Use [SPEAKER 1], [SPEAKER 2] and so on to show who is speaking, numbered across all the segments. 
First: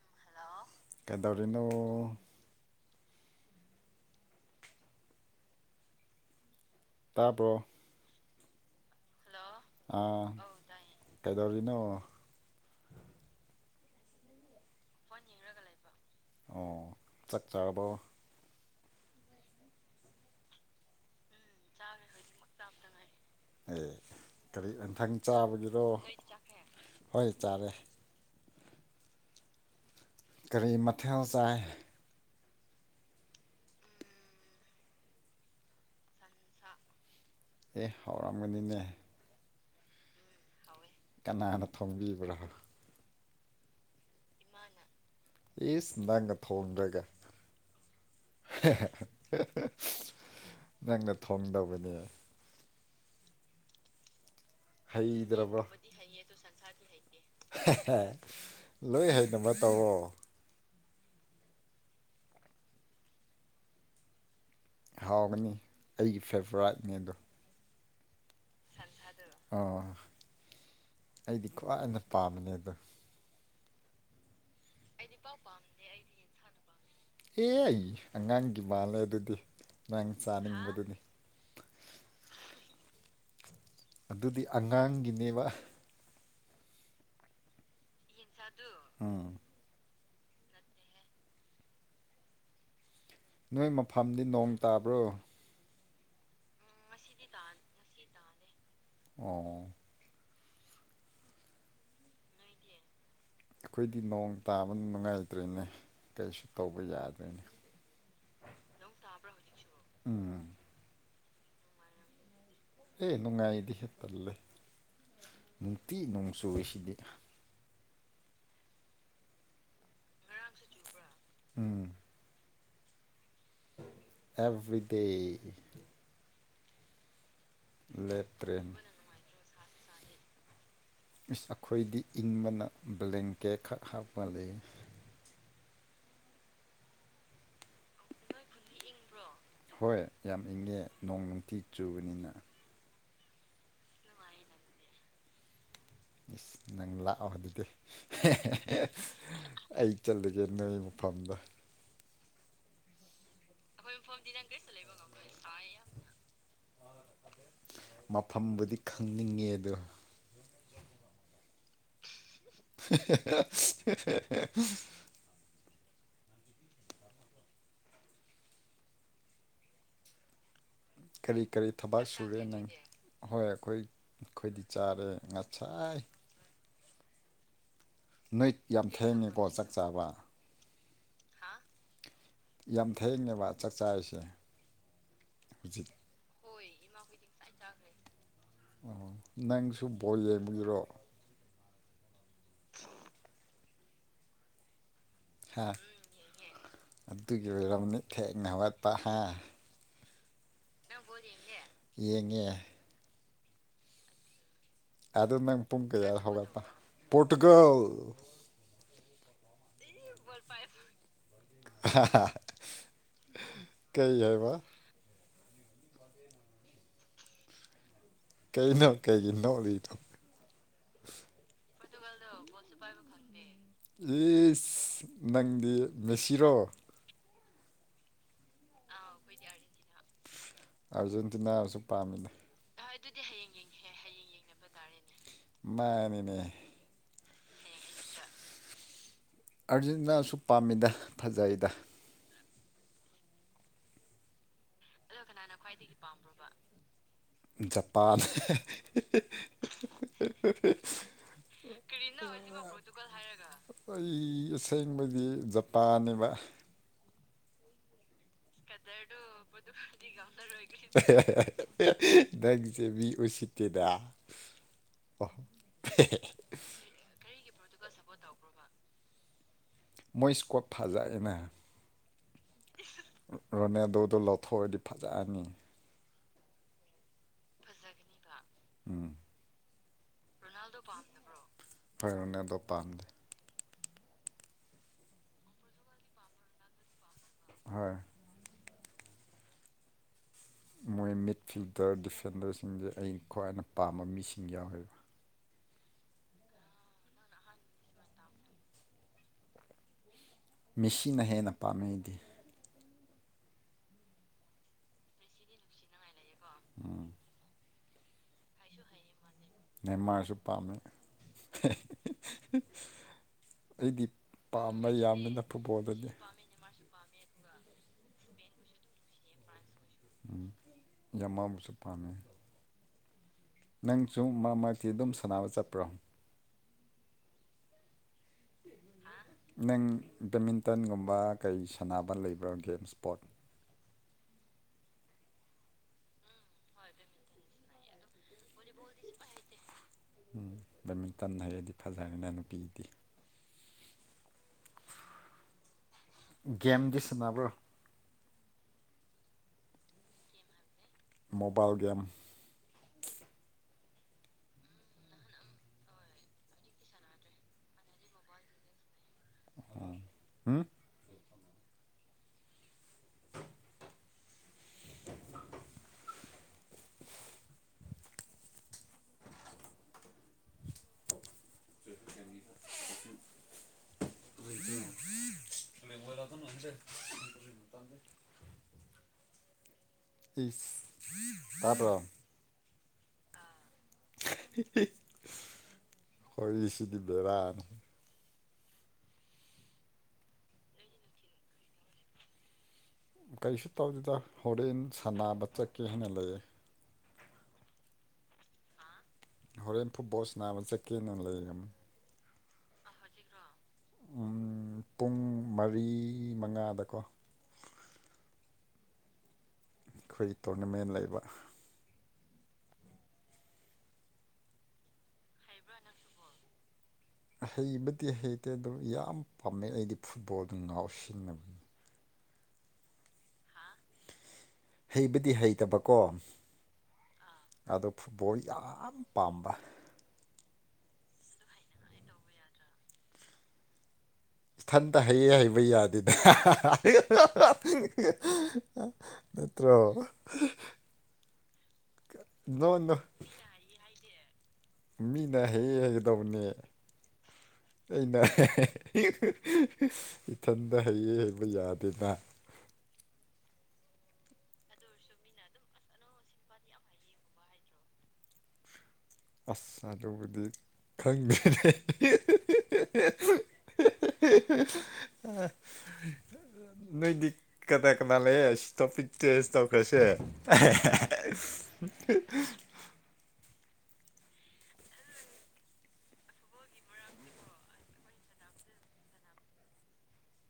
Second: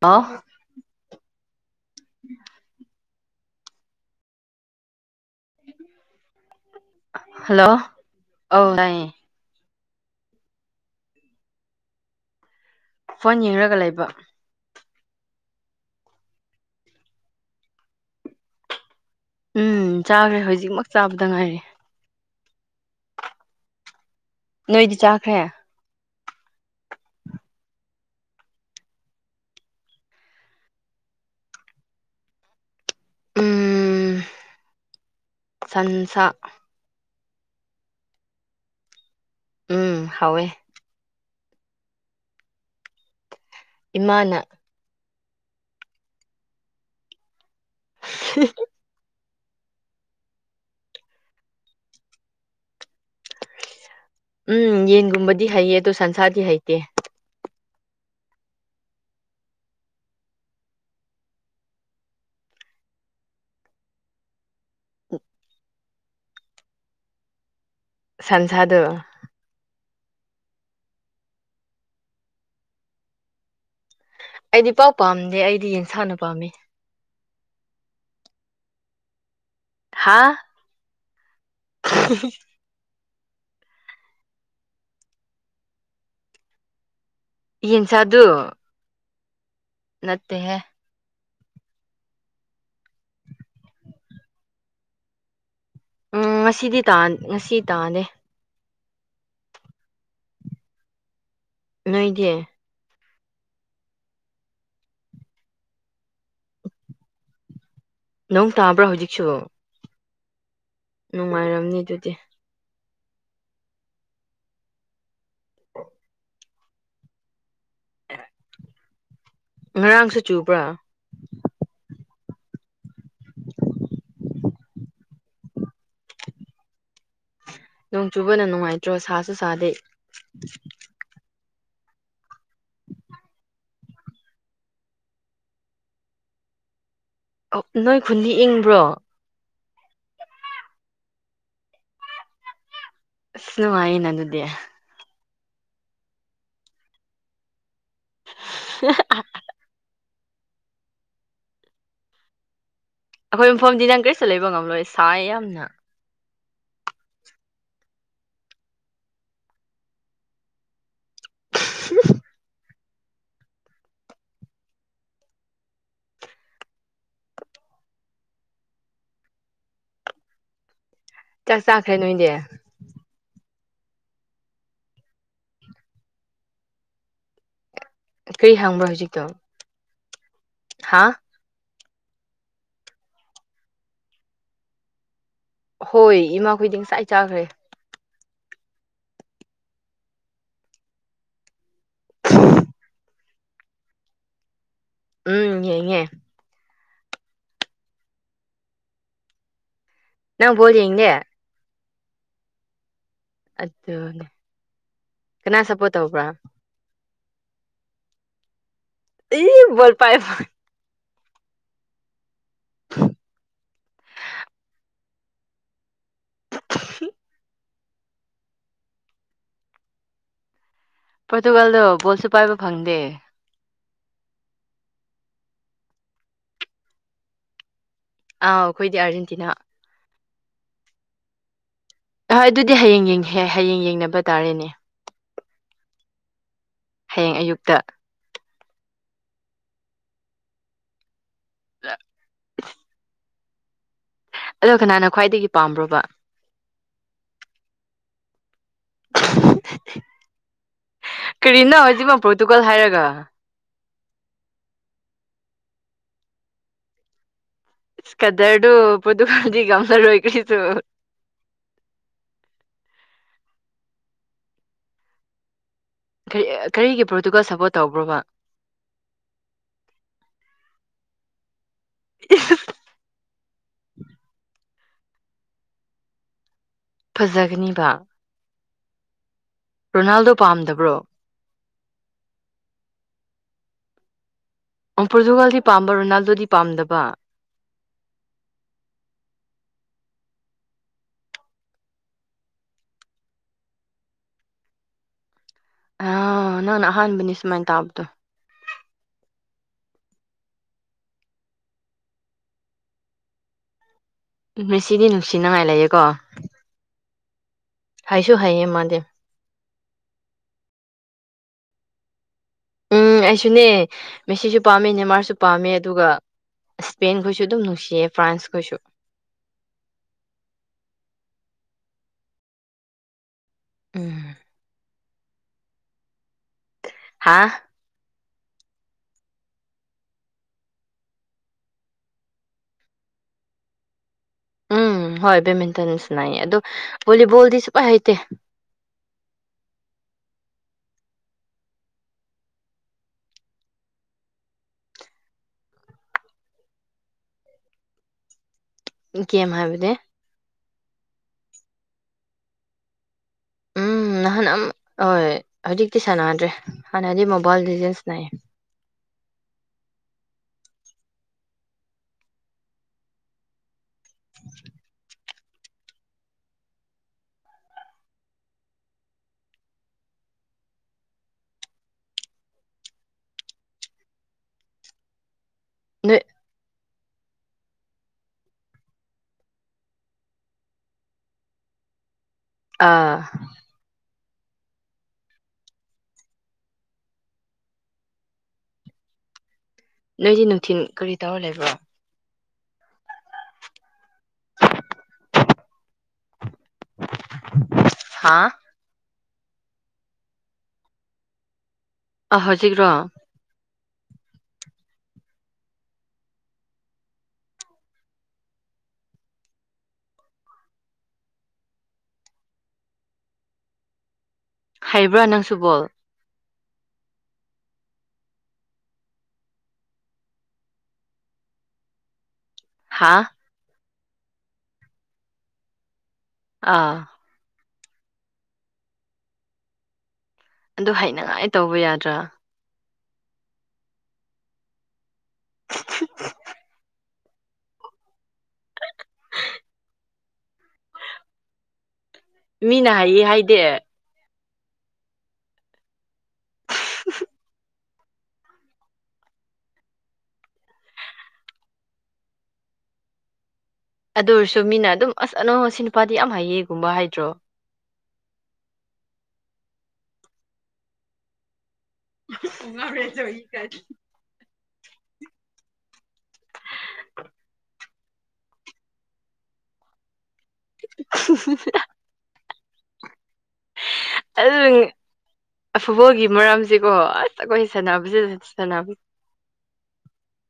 [SPEAKER 1] ꯑ
[SPEAKER 2] ꯑꯗꯨꯅꯣ
[SPEAKER 1] ꯎ
[SPEAKER 2] ꯇꯥꯄ꯭ꯔꯣ
[SPEAKER 1] ꯑꯣ
[SPEAKER 2] ꯑꯥ ꯀꯩꯗꯧꯔꯤꯅꯣ
[SPEAKER 1] ꯐꯣꯟ ꯌꯦꯡꯂꯡꯒ ꯂꯩꯕ
[SPEAKER 2] ꯑꯣ ꯆꯠꯆꯥꯥꯕ
[SPEAKER 1] ꯎꯝ ꯆꯥꯈ꯭ꯔꯦ ꯍꯧꯖꯤꯛꯃꯛ ꯆꯥꯕꯗ ꯉꯥꯏꯔ
[SPEAKER 2] ꯑꯦ ꯀꯔꯤ
[SPEAKER 1] ꯅꯣꯏꯗꯤ
[SPEAKER 2] ꯑꯟꯊꯥꯡ
[SPEAKER 1] ꯆꯥꯈ꯭ꯔꯦ
[SPEAKER 2] ꯆꯥꯕꯒꯤꯔꯣ ꯍꯣꯏ ꯆꯥꯔꯦ ꯀꯔꯤ ꯃꯊꯦꯜ ꯆꯥꯏ
[SPEAKER 1] ꯎꯝ ꯁꯟꯁꯥ
[SPEAKER 2] ꯑꯦ ꯍꯧꯥꯎꯔꯝꯒꯅꯤꯅꯦ
[SPEAKER 1] ꯎꯝ ꯍꯋꯦ
[SPEAKER 2] ꯀꯅꯥꯅ ꯊꯣꯡꯕꯤꯕ꯭ꯔꯣ
[SPEAKER 1] ꯏꯃꯥꯅ
[SPEAKER 2] ꯏꯁꯁ ꯅꯪꯒ ꯊꯣꯡꯗ꯭ꯔꯒ ꯅꯪꯅ ꯊꯣꯡꯗꯧꯕꯅꯦ
[SPEAKER 1] ꯎꯝ ꯌꯦꯟꯒꯨꯝꯕꯗꯤ
[SPEAKER 2] ꯍꯩꯗ꯭ꯔꯕꯣ
[SPEAKER 1] ꯍꯩꯌꯦ ꯑꯗꯣ ꯁꯟꯁꯥꯔꯗꯤ ꯍꯩꯇꯦ
[SPEAKER 2] ꯂꯣꯏ ꯍꯕ ꯇꯧꯔꯣ ꯍꯥꯎꯒꯅꯤ ꯑꯩꯒꯤ ꯐꯦꯚꯣꯔꯥꯏꯠꯅꯦ ꯑꯗꯣ
[SPEAKER 1] ꯁꯟꯖꯥꯗꯨꯣ
[SPEAKER 2] ꯑꯩꯗꯤꯀꯣ ꯑꯩꯅ ꯄꯥꯝꯕꯅꯦ ꯑꯗꯣ
[SPEAKER 1] ꯑꯩꯗꯤ ꯄꯥꯎ ꯄꯥꯝꯗꯦ ꯑꯩꯗꯤ ꯌꯦꯟꯁꯥꯡꯅ ꯄꯥꯝꯃꯤ
[SPEAKER 2] ꯑꯦ ꯑꯩ ꯑꯉꯥꯡꯒꯤ ꯃꯥꯜꯂꯦ ꯑꯗꯨꯗꯤ ꯅꯪ
[SPEAKER 1] ꯍꯥ
[SPEAKER 2] ꯆꯥꯅꯤꯡꯕꯗꯨꯅꯤ ꯑꯗꯨꯗꯤ ꯑꯉꯥꯡꯒꯤꯅꯦꯕ
[SPEAKER 1] ꯌꯦꯟ ꯆ ꯑꯗꯨ
[SPEAKER 2] ꯎꯝ
[SPEAKER 1] ꯅꯠꯇꯍꯦ
[SPEAKER 2] ꯅꯣꯏ ꯃꯐꯝꯗꯤ ꯅꯣꯡ ꯇꯥꯕ꯭ꯔꯣ
[SPEAKER 1] ꯎꯝ ꯉꯁꯤꯗꯤ ꯉꯁꯤꯗꯤ ꯇꯥꯅꯦꯦ
[SPEAKER 2] ꯑꯣ
[SPEAKER 1] ꯅꯣꯏꯒꯤ
[SPEAKER 2] ꯑꯩꯈꯣꯏꯗꯤ ꯅꯣꯡ ꯇꯥꯕ ꯅꯨꯡꯉꯥꯏꯇ꯭ꯔꯦꯅꯦ ꯀꯔꯤꯁꯨ ꯇꯧꯕ ꯌꯥꯗ꯭ꯔꯦꯅꯦ
[SPEAKER 1] ꯅꯪ ꯇꯥꯕ꯭ꯔꯥ ꯍꯧꯖꯤꯛꯁꯨ
[SPEAKER 2] ꯎꯝ
[SPEAKER 1] ꯅꯨꯡꯉꯥꯏꯔꯝꯅꯤ ꯑꯗꯨꯗꯤ
[SPEAKER 2] ꯑꯦ ꯅꯨꯡꯉꯥꯏꯗꯤ ꯍꯦ ꯇꯜꯂ ꯅꯨꯡꯇꯤ ꯅꯣꯡ ꯆꯨꯁꯤꯗꯤ
[SPEAKER 1] ꯉꯔꯥꯡꯁꯨ ꯆꯨꯕ꯭ꯔꯥ
[SPEAKER 2] ꯎꯝ ꯐꯗ
[SPEAKER 1] ꯅꯣꯡ ꯆꯨꯕꯅ
[SPEAKER 2] ꯂꯦꯞꯇ꯭ꯔꯦꯅꯦ
[SPEAKER 1] ꯅꯨꯡꯉꯥꯏꯇ꯭ꯔꯣ ꯁꯥꯁꯨ ꯁꯥꯗꯦ
[SPEAKER 2] ꯏꯁ ꯑꯩꯈꯣꯏꯗꯤ ꯏꯪꯕꯅ ꯕ꯭ꯂꯦꯡꯀꯦꯠ ꯈꯛ ꯍꯥꯞꯄ ꯂꯩ
[SPEAKER 1] ꯅꯣꯏ ꯈꯨꯗꯤ ꯏꯪꯕ꯭ꯔꯣ
[SPEAKER 2] ꯍꯣꯏ ꯌꯥꯝ ꯏꯪꯉꯦ ꯅꯣꯡ ꯅꯨꯡꯇꯤ ꯆꯨꯕꯅꯤꯅ
[SPEAKER 1] ꯅꯨꯃ ꯌꯦꯅ ꯑꯗꯨꯗꯦ
[SPEAKER 2] ꯏꯁ ꯅꯪ ꯂꯥꯛꯑꯣ ꯑꯗꯨꯗꯤ ꯑꯩ ꯆꯠꯂꯒꯦ ꯅꯣꯏ ꯃꯐꯝꯗ
[SPEAKER 1] ꯑꯩꯈꯣꯏ ꯃꯐꯝꯗꯤ ꯅꯪ ꯀꯔꯤꯇ ꯂꯩꯕ ꯉꯝꯂꯣꯏ ꯁꯥꯏ ꯌꯥꯝꯅ
[SPEAKER 2] ꯃꯐꯝꯕꯨꯗꯤ ꯈꯪꯅꯤꯡꯉꯦ ꯑꯗꯣ [inaudible] ꯀꯔꯤ
[SPEAKER 1] ꯆꯥꯛ
[SPEAKER 2] ꯀꯔꯤ
[SPEAKER 1] ꯆꯥꯈ꯭ꯔꯦ
[SPEAKER 2] ꯊꯕꯛ
[SPEAKER 1] ꯅꯣꯏꯗꯤ
[SPEAKER 2] ꯁꯨꯔꯦ ꯅꯪ ꯍꯣꯏ ꯑꯩꯈꯣꯏ ꯑꯩꯈꯣꯏꯗꯤ ꯆꯥꯔꯦ ꯉꯁꯥꯏ
[SPEAKER 1] ꯀꯔꯤ
[SPEAKER 2] ꯅꯨꯠ ꯌꯥꯝ ꯊꯦꯡꯉꯦꯀꯣ ꯆꯥꯛ ꯆꯥꯕ
[SPEAKER 1] ꯍꯥꯥ
[SPEAKER 2] ꯌꯥꯝ ꯊꯩꯉꯦꯕ ꯆꯥꯛꯆꯥ ꯍꯥꯏꯁꯦ
[SPEAKER 1] ꯍꯣꯏ ꯏꯃꯥꯈꯣꯏꯗꯤꯡ ꯆꯥꯛ ꯆꯥꯈ꯭ꯔꯦ
[SPEAKER 2] ꯑꯣ ꯅꯪꯁꯨ ꯕꯣꯜ ꯌꯦꯡꯕꯒꯤꯔꯣ
[SPEAKER 1] ꯎꯝ
[SPEAKER 2] ꯍꯥ
[SPEAKER 1] ꯌꯦꯉꯦ
[SPEAKER 2] ꯑꯗꯨꯒꯤ ꯑꯣꯏꯔꯝꯅꯤ ꯊ ꯉꯋꯥ ꯇ ꯍꯥꯏ
[SPEAKER 1] ꯅ ꯄꯗꯤꯉꯦ
[SPEAKER 2] ꯌꯦꯡꯉꯦ
[SPEAKER 1] ꯑꯗꯨꯗꯅꯦ
[SPEAKER 2] ꯑꯗꯨꯗ ꯅꯪ ꯄ ꯄꯨꯨꯡ ꯀꯌꯥ ꯍꯒꯠꯇ ꯄꯣꯇꯨꯒꯜ
[SPEAKER 1] ꯏ ꯣ ꯄꯥꯏ
[SPEAKER 2] ꯀꯩ ꯍꯥꯏꯏꯕ
[SPEAKER 1] [inaudible]
[SPEAKER 2] ꯀꯩ ꯅ ꯀꯩ ꯀ ꯅꯗ ꯇ
[SPEAKER 1] ꯄꯣꯔꯇꯨꯒꯥꯜꯗꯣ ꯕꯣꯜꯁꯨ ꯄꯥꯏꯕ ꯐꯪꯗꯦ
[SPEAKER 2] ꯏꯁ ꯅꯪꯗꯤ ꯃꯦꯁꯤꯔꯣ
[SPEAKER 1] ꯑꯥ ꯑꯩꯈꯣꯏꯗꯤ ꯑꯥꯔꯖꯦꯟꯇꯤꯅꯥ
[SPEAKER 2] ꯑꯔꯖꯦꯟꯇꯤꯅꯥ ꯁ
[SPEAKER 1] ꯍ ꯑꯗꯨꯗꯤ ꯍꯌꯦꯡ ꯌꯦꯡ ꯍꯌꯦꯡ ꯌꯦꯡꯅꯕ ꯇꯥꯔꯦꯅꯦ
[SPEAKER 2] ꯃꯅꯦꯅꯦ
[SPEAKER 1] ꯍꯌꯦꯡ ꯑꯌꯨꯛꯇ
[SPEAKER 2] ꯑꯥꯔꯖꯦꯟꯇꯤꯅꯥꯁꯨ ꯄꯥꯝꯃꯤꯗ ꯐꯖꯩꯗ
[SPEAKER 1] [inaudible] ꯑꯗꯀꯦ ꯅꯀꯦ ꯄꯥꯝꯕ꯭ꯔꯕ
[SPEAKER 2] ꯖꯄꯥꯟ
[SPEAKER 1] ꯅꯣ ꯍꯥꯏꯖꯤ
[SPEAKER 2] ꯑꯩ ꯑꯁꯦꯡꯕꯗꯤ ꯖꯄꯥꯟꯅꯦꯕ
[SPEAKER 1] ꯏꯁꯀꯗꯔꯗꯨ ꯄꯣꯔꯇꯨꯒꯥꯜꯗꯤ ꯉꯝꯂꯔꯣꯏ ꯀꯔꯤꯁꯨ
[SPEAKER 2] ꯅꯪꯁꯦ ꯃꯤ ꯎꯁꯤ ꯀꯗꯍ
[SPEAKER 1] ꯀꯔꯤꯒꯤ ꯄ꯭ꯔꯣꯇꯨꯒ ꯁꯞꯄꯣꯔꯠ ꯇꯧꯕ꯭ꯔꯣꯕ
[SPEAKER 2] ꯃꯣꯏ ꯏꯁ꯭ꯀꯣꯞ ꯊꯥꯖꯥꯏ ꯑꯦꯅꯥ
[SPEAKER 1] ꯏ
[SPEAKER 2] ꯔꯣꯅꯦꯗꯣꯗꯣ ꯂꯧꯊꯣꯛꯑꯗꯤ ꯐꯖꯑꯅꯤ
[SPEAKER 1] ꯐꯖꯛꯅꯤꯕ
[SPEAKER 2] ꯎꯝ
[SPEAKER 1] ꯔꯣꯅꯥꯜꯗꯣ ꯄꯥꯝꯗꯕ꯭ꯔꯣ
[SPEAKER 2] ꯐꯔꯅꯦ ꯑꯗꯣ ꯄꯥꯝꯗꯦ
[SPEAKER 1] ꯄꯣꯔꯇꯨꯒꯥꯜꯗꯤ ꯄꯥꯝꯕ ꯔꯣꯅꯥꯜꯗꯣꯗꯤ ꯄꯥꯝꯗꯕ
[SPEAKER 2] ꯍꯣꯏ ꯃꯣꯏ ꯃꯤꯠ ꯐꯤꯜꯗꯔ ꯗꯤꯐꯦꯟꯗꯔꯁꯤꯡꯁꯦ ꯑꯩ ꯈ꯭ꯋꯥꯏꯅ ꯄꯥꯝꯕ ꯃꯤꯁꯤꯡ ꯌꯥꯎꯋꯦꯕ
[SPEAKER 1] ꯑ ꯅꯥꯟ ꯑꯍꯥꯟꯕꯅꯤ ꯁꯨꯃꯥꯏ ꯇ ꯍꯥꯕꯇꯣ
[SPEAKER 2] ꯃꯤꯦꯁꯤꯅ ꯍꯦꯟꯅ ꯄꯥꯝꯅꯩꯗꯤ
[SPEAKER 1] ꯎꯝ ꯉꯁꯤꯗꯤ ꯅꯨꯡꯁꯤꯅꯉꯥꯏ ꯂꯩꯌꯦꯦꯀꯣ
[SPEAKER 2] ꯎꯝ
[SPEAKER 1] ꯍꯥꯏꯁꯨ ꯍꯥꯏꯌꯦ ꯃꯥꯗꯤ [unintelligible]
[SPEAKER 2] ꯅꯦꯝꯃꯥꯔꯁꯨ ꯄꯥꯝꯃꯦ
[SPEAKER 1] ꯎꯝ ꯑꯩꯁꯨꯅꯦ
[SPEAKER 2] ꯑꯩꯗꯤ
[SPEAKER 1] ꯃꯦꯁꯤꯁꯨ ꯄꯥꯝꯃꯦ
[SPEAKER 2] ꯄꯥꯝꯕ
[SPEAKER 1] ꯅꯦꯟꯃꯥꯔꯁꯨ
[SPEAKER 2] ꯌꯥꯝꯃꯤꯅ
[SPEAKER 1] ꯄꯥꯝꯃꯦ ꯑꯗꯨꯒ
[SPEAKER 2] ꯐꯨꯠꯕꯣꯜꯗꯗꯤ
[SPEAKER 1] ꯏꯁꯄꯦꯟꯁꯨ ꯁꯨ ꯑꯗꯨꯝ ꯅꯨꯡꯁꯤꯌꯦ ꯐ꯭ꯔꯥꯟꯁ ꯈꯁꯨ
[SPEAKER 2] ꯕꯨ ꯆꯐꯥꯟꯅꯦꯅꯦ ꯅꯪꯁꯨ
[SPEAKER 1] ꯎꯝ
[SPEAKER 2] ꯃꯥ ꯃꯥꯛꯇꯤ ꯑꯗꯨꯝ ꯁꯥꯟꯅꯕ ꯆꯠꯄ꯭ꯔꯣ
[SPEAKER 1] ꯍꯥ
[SPEAKER 2] ꯅꯪ ꯕꯦꯠꯃꯤꯟꯇꯟꯒꯨꯝꯕ ꯀꯩ ꯁꯥꯟꯅꯕ ꯂꯩꯕ꯭ꯔꯥ ꯒꯦꯝ ꯏꯁꯄꯣꯠ
[SPEAKER 1] ꯎꯝ ꯍꯣꯏ ꯕꯦꯠꯃꯤꯟꯇꯟꯁꯤꯅꯌꯦ ꯑꯗꯣ ꯕꯣꯂꯤꯕꯣꯜꯗꯤ ꯁꯨꯄꯥꯏ ꯍꯩꯇꯦ
[SPEAKER 2] [unintelligible] ꯎꯝ ꯕꯦꯠꯃꯤꯟꯇꯟ ꯍꯥꯏꯔꯗꯤ ꯐꯖꯔꯅ ꯅꯨꯄꯤꯗꯤ ꯒꯦꯝꯒꯤ ꯁꯥꯟꯅꯕ꯭ꯔꯣ
[SPEAKER 1] ꯏ ꯀꯦꯝ ꯍꯥꯏꯕꯅꯦ
[SPEAKER 2] ꯃꯣꯕꯥꯏꯜ ꯦꯝ
[SPEAKER 1] ꯎꯝ ꯅꯍꯥꯟ ꯍꯣꯏ ꯍꯧꯖꯤꯛꯇꯤ ꯁꯥꯟꯅꯗ꯭ꯔꯦ ꯍꯥꯟꯅꯗꯤ ꯃꯣꯕꯥꯏꯜ ꯗꯤꯖꯦꯟꯁꯅꯌꯦ
[SPEAKER 2] [unintelligible] ꯎꯝ
[SPEAKER 1] [unintelligible] ꯅꯣꯏ
[SPEAKER 2] ꯃꯤꯒꯣꯏꯔꯥꯛꯣ ꯅꯪꯁꯦ ꯏ ꯇꯣ
[SPEAKER 1] ꯑꯥ
[SPEAKER 2] ꯍꯣꯏ ꯁꯤꯗꯤ ꯦꯔꯅ
[SPEAKER 1] ꯅꯣꯏꯗꯤ ꯅꯨꯡꯊꯤꯜ ꯀꯔꯤ ꯇꯧꯔ ꯂꯩꯕ꯭ꯔꯣ
[SPEAKER 2] ꯀꯔꯤꯁꯨ ꯇꯧꯗꯦꯗ ꯍꯣꯔꯦꯟ ꯁꯥꯟꯅꯕ ꯆꯠꯀꯦ ꯍꯥꯏꯅ ꯂꯩꯌꯦ
[SPEAKER 1] ꯍꯥꯥ
[SPEAKER 2] ꯍꯣꯔꯦꯟ ꯐꯨꯠꯕꯣꯜꯁ ꯅꯥꯕ ꯆꯠꯀꯦꯅ ꯂꯩꯔꯝꯅꯤ
[SPEAKER 1] ꯑ ꯍꯧꯖꯤꯛ꯭ꯔꯣ
[SPEAKER 2] ꯄꯨꯡ ꯃꯔꯤ ꯃꯉꯥꯗꯀꯣ ꯑꯩꯈꯣꯏꯒꯤ ꯇꯣꯔꯅꯃꯦꯟ ꯂꯩꯕ
[SPEAKER 1] ꯍꯩꯕ꯭ꯔꯥ ꯅꯪꯁꯨꯕꯣꯜ
[SPEAKER 2] ꯍꯩꯕꯗꯤ ꯍꯩꯇꯦ ꯑꯗꯨꯣ ꯌꯥꯝ ꯄꯥꯝꯃꯦ ꯑꯩꯗꯤ ꯐꯨꯠꯕꯣꯜꯗ ꯉꯥꯎꯁꯤꯟꯅꯕꯅꯤ
[SPEAKER 1] ꯍꯥꯥ
[SPEAKER 2] ꯍꯩꯕꯗꯤ ꯍꯩꯇꯕꯀꯣ
[SPEAKER 1] ꯑꯥ
[SPEAKER 2] ꯑꯗꯣ ꯐꯨꯠꯕꯣꯜ ꯌꯥꯝ ꯄꯥꯝꯕ
[SPEAKER 1] ꯑꯗꯨ ꯍꯩꯅꯉꯥꯏ ꯇꯧꯕ ꯌꯥꯗ꯭ꯔꯥ
[SPEAKER 2] ꯏꯊꯟꯇ ꯍꯩꯌꯦ ꯍꯩꯕ ꯌꯥꯗꯦꯗ ꯅꯠꯇ꯭ꯔꯣ ꯅꯣ
[SPEAKER 1] ꯃꯤꯅ
[SPEAKER 2] ꯅꯣ
[SPEAKER 1] ꯍꯥꯏꯌꯦ ꯍꯥꯏꯗꯦ
[SPEAKER 2] ꯃꯤꯅ ꯍꯦꯛ ꯍꯦꯛꯗꯧꯅꯦ ꯑꯩꯅ ꯏꯊꯟꯗ ꯍꯩꯌꯦ ꯍꯩꯕ ꯌꯥꯗꯦꯅ
[SPEAKER 1] ꯑꯗꯨ ꯑꯣꯏꯔꯁꯨ ꯃꯤꯅ ꯑꯗꯨꯝ ꯑꯁ ꯑꯅꯧꯁꯤ ꯅꯨꯄꯥꯗꯤ ꯌꯥꯝ ꯍꯥꯏꯌꯦꯒꯨꯝꯕ ꯍꯥꯏꯗ꯭ꯔꯣ
[SPEAKER 2] ꯑꯁ ꯑꯗꯨꯕꯨꯗꯤ ꯈꯪꯗꯔꯦ
[SPEAKER 1] ꯃꯦꯁꯨ ꯏ ꯀꯔꯤ
[SPEAKER 2] ꯑ ꯅꯣꯏꯗꯤꯛ ꯀꯗꯥ ꯀꯂꯦ ꯁꯇꯣꯄꯤꯛꯇ ꯁꯇꯣꯛꯄꯦꯁꯦ
[SPEAKER 1] ꯑꯗꯨ ꯐꯨꯠꯕꯣꯜꯒꯤ ꯃꯔꯝꯁꯤ ꯀꯣ ꯑꯁ ꯑꯩꯈꯣꯏ ꯁꯥꯟꯅꯕꯁꯤꯦ ꯁꯥꯟꯅꯕ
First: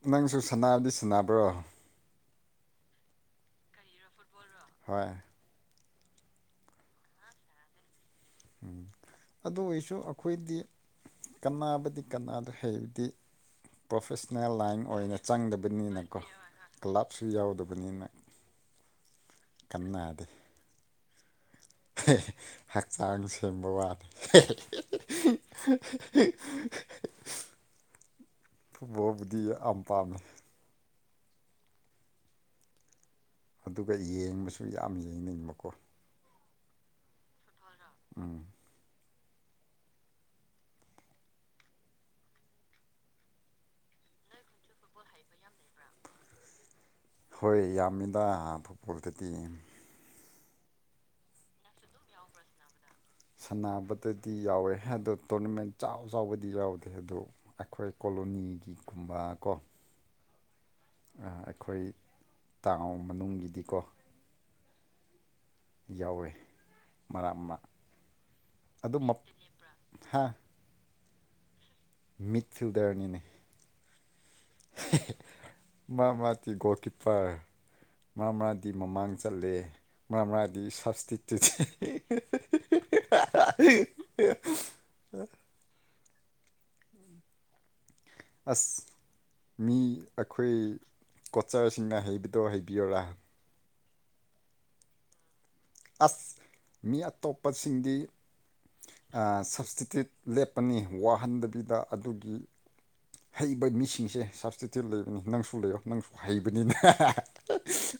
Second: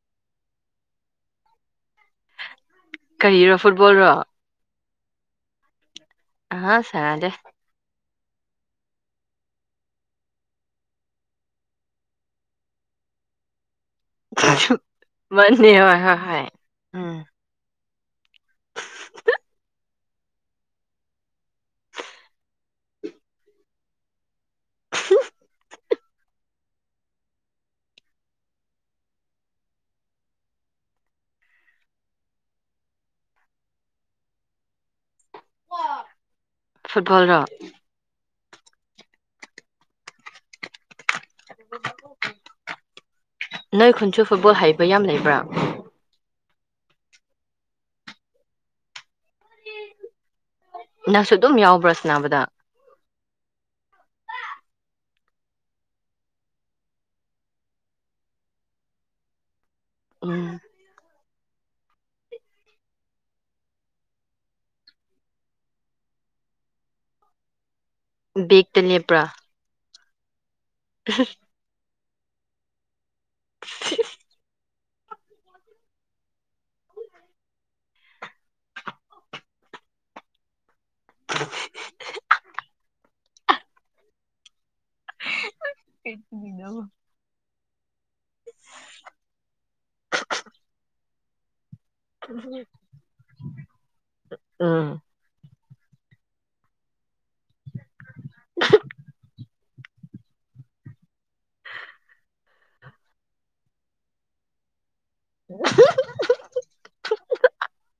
[SPEAKER 2] ꯅꯪꯁꯨ ꯁꯕꯗꯤ ꯁꯅꯕ꯭ꯔꯣ
[SPEAKER 1] ꯀꯔꯤꯔꯣ ꯐꯨꯠꯕꯣꯜ ꯔꯣ
[SPEAKER 2] ꯍꯣꯏ
[SPEAKER 1] ꯑꯥ ꯆꯗꯦ
[SPEAKER 2] ꯎ ꯑꯗꯨ ꯑꯣꯏꯁꯨ ꯑꯩꯈꯣꯏꯗꯤ ꯀꯕꯨꯗꯤ ꯀꯅꯥꯗ꯭ꯔꯦ ꯍꯥꯏꯩꯕꯗꯤ ꯄ꯭ꯔꯣꯐꯦꯁꯅꯦꯜ ꯂꯥꯏꯟ ꯑꯣꯏꯅ
[SPEAKER 1] ꯃꯅꯦ ꯍꯣꯏ ꯍꯣꯏ
[SPEAKER 2] ꯆꯪꯗꯕꯅꯤꯅꯀꯣ
[SPEAKER 1] ꯍꯣꯏ ꯎꯝ
[SPEAKER 2] ꯀ꯭ꯂꯕꯁꯨ ꯌꯥꯎꯗꯕꯅꯤꯅ ꯃꯗ ꯍꯛꯆꯥꯡ ꯁꯦꯝꯕ ꯋꯥꯅꯤ ꯕꯣꯕꯨꯗꯤ ꯌꯥꯝ ꯄꯥꯝꯃꯦ ꯑꯗꯨꯒ ꯌꯦꯡꯕꯁꯨ ꯌꯥꯝ ꯌꯦꯡꯅꯤꯡꯕꯀꯣ
[SPEAKER 1] ꯐꯨꯠꯕꯜ ꯔ ꯅꯣꯏ ꯈꯨꯟꯁꯨ ꯐꯨꯠꯕꯣꯜ ꯍꯥꯏꯩꯕ ꯌꯥꯝ ꯂꯩꯕ꯭ꯔꯥ
[SPEAKER 2] ꯍꯣꯏ ꯌꯥꯝꯃꯤꯗ ꯐꯨꯠꯕꯣꯜꯗꯗꯤ
[SPEAKER 1] ꯅꯪꯁꯨ ꯑꯗꯨꯝ ꯌꯥꯎꯕ꯭ꯔꯥꯅꯥꯕꯗ
[SPEAKER 2] ꯁꯅꯕꯗꯗꯤ ꯌꯥꯎꯋꯦ ꯑꯗꯣ ꯇꯣꯔꯅꯃꯦꯟ ꯆꯥꯎ ꯆꯥꯎꯕꯗꯤ ꯌꯥꯎꯗꯦ ꯑꯗꯨ ꯑꯩꯈꯣꯏꯣ ꯀꯣꯂꯣꯅꯤꯒꯤ ꯀꯨꯝꯕ ꯀꯣ
[SPEAKER 1] ꯎꯝ
[SPEAKER 2] ꯑꯩꯈꯣꯏ ꯇꯥꯎ ꯃꯅꯨꯡꯒꯤꯗꯤꯀꯣ ꯌꯥꯎꯔꯦ ꯃꯔꯛ ꯃ
[SPEAKER 1] ꯕꯦꯒ ꯇꯅꯤꯄ꯭ꯔꯥ
[SPEAKER 2] ꯍꯥꯥ
[SPEAKER 1] ꯎ
[SPEAKER 2] ꯃꯤꯠꯁꯤꯜꯗꯔꯅꯤꯅꯦ ꯃꯥ ꯃꯥꯗꯤꯤ ꯣꯜꯀꯤꯤꯄꯔ ꯃꯔꯛ ꯃꯔꯛꯗꯤ ꯃꯃꯥꯡ ꯆꯠꯂꯦ ꯃꯔꯛ ꯃꯔꯛꯗꯤ ꯆ ꯆ
[SPEAKER 1] ꯀꯦꯆꯕꯤꯗ
[SPEAKER 2] ꯑꯁ ꯃꯤ ꯑꯩꯈꯣꯏ ꯑꯆꯔꯁꯤꯡꯅ ꯍꯩꯕꯗꯣ ꯍꯩꯕꯤꯌꯔꯥ
[SPEAKER 1] ꯑꯥ
[SPEAKER 2] ꯑꯁ ꯃꯤ ꯑꯇꯣꯞꯄꯁꯤꯡꯗꯤ ꯁꯞꯁꯇꯤꯇ꯭ꯌꯨꯠ ꯂꯦꯞꯄꯅꯤ ꯋꯥꯍꯟꯗꯕꯤꯗ ꯑꯗꯨꯒꯤ ꯍꯩꯕ ꯃꯤꯁꯤꯡꯁꯦ ꯁꯞꯇꯤꯇꯤ ꯂꯩꯕ ꯁꯨ ꯂꯩ ꯅꯁꯨ ꯍꯩꯕꯅꯤꯅ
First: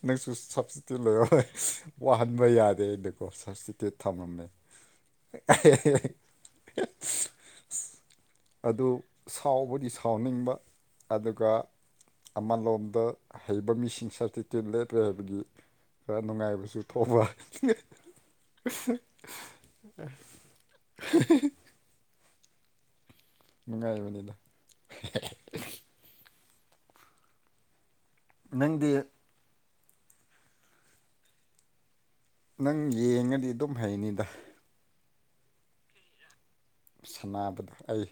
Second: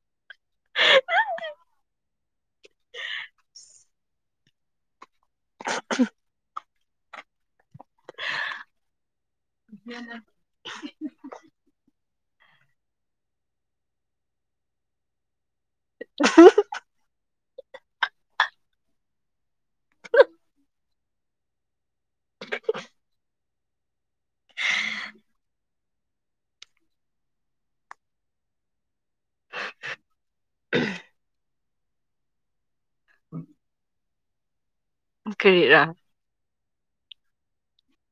[SPEAKER 2] ꯅꯁꯨ ꯁ ꯁꯤꯇ ꯂꯩ ꯄ ꯌꯥꯗꯦ ꯑꯩꯅꯀꯣ ꯁ ꯆꯠꯇꯤ ꯊꯝꯂꯝꯝꯃꯦ ꯑꯗꯨ ꯁꯥꯎꯕꯗꯤ ꯁꯥꯎꯅꯤꯡꯕ ꯑꯗꯨꯒ ꯑꯃꯜ ꯂꯣꯝꯗ ꯍꯩꯕ ꯃꯤꯁꯤꯡ ꯁꯇꯤꯇꯦꯟ ꯂꯦꯞꯂꯦ ꯍꯥꯏꯕꯒꯤ ꯈꯔ ꯅꯨꯡꯉꯥꯏꯕꯁꯨ ꯋꯥ ꯅꯨꯡꯉꯥꯏꯕꯅꯤꯗ ꯅꯪꯗꯤ ꯅꯪ ꯌꯦꯡꯉꯗꯤ ꯑꯗꯨꯝ ꯍꯩꯅꯤꯗ
[SPEAKER 1] ꯀꯔꯤꯗꯥ
[SPEAKER 2] ꯁꯥꯟꯅꯕꯗ ꯑꯩ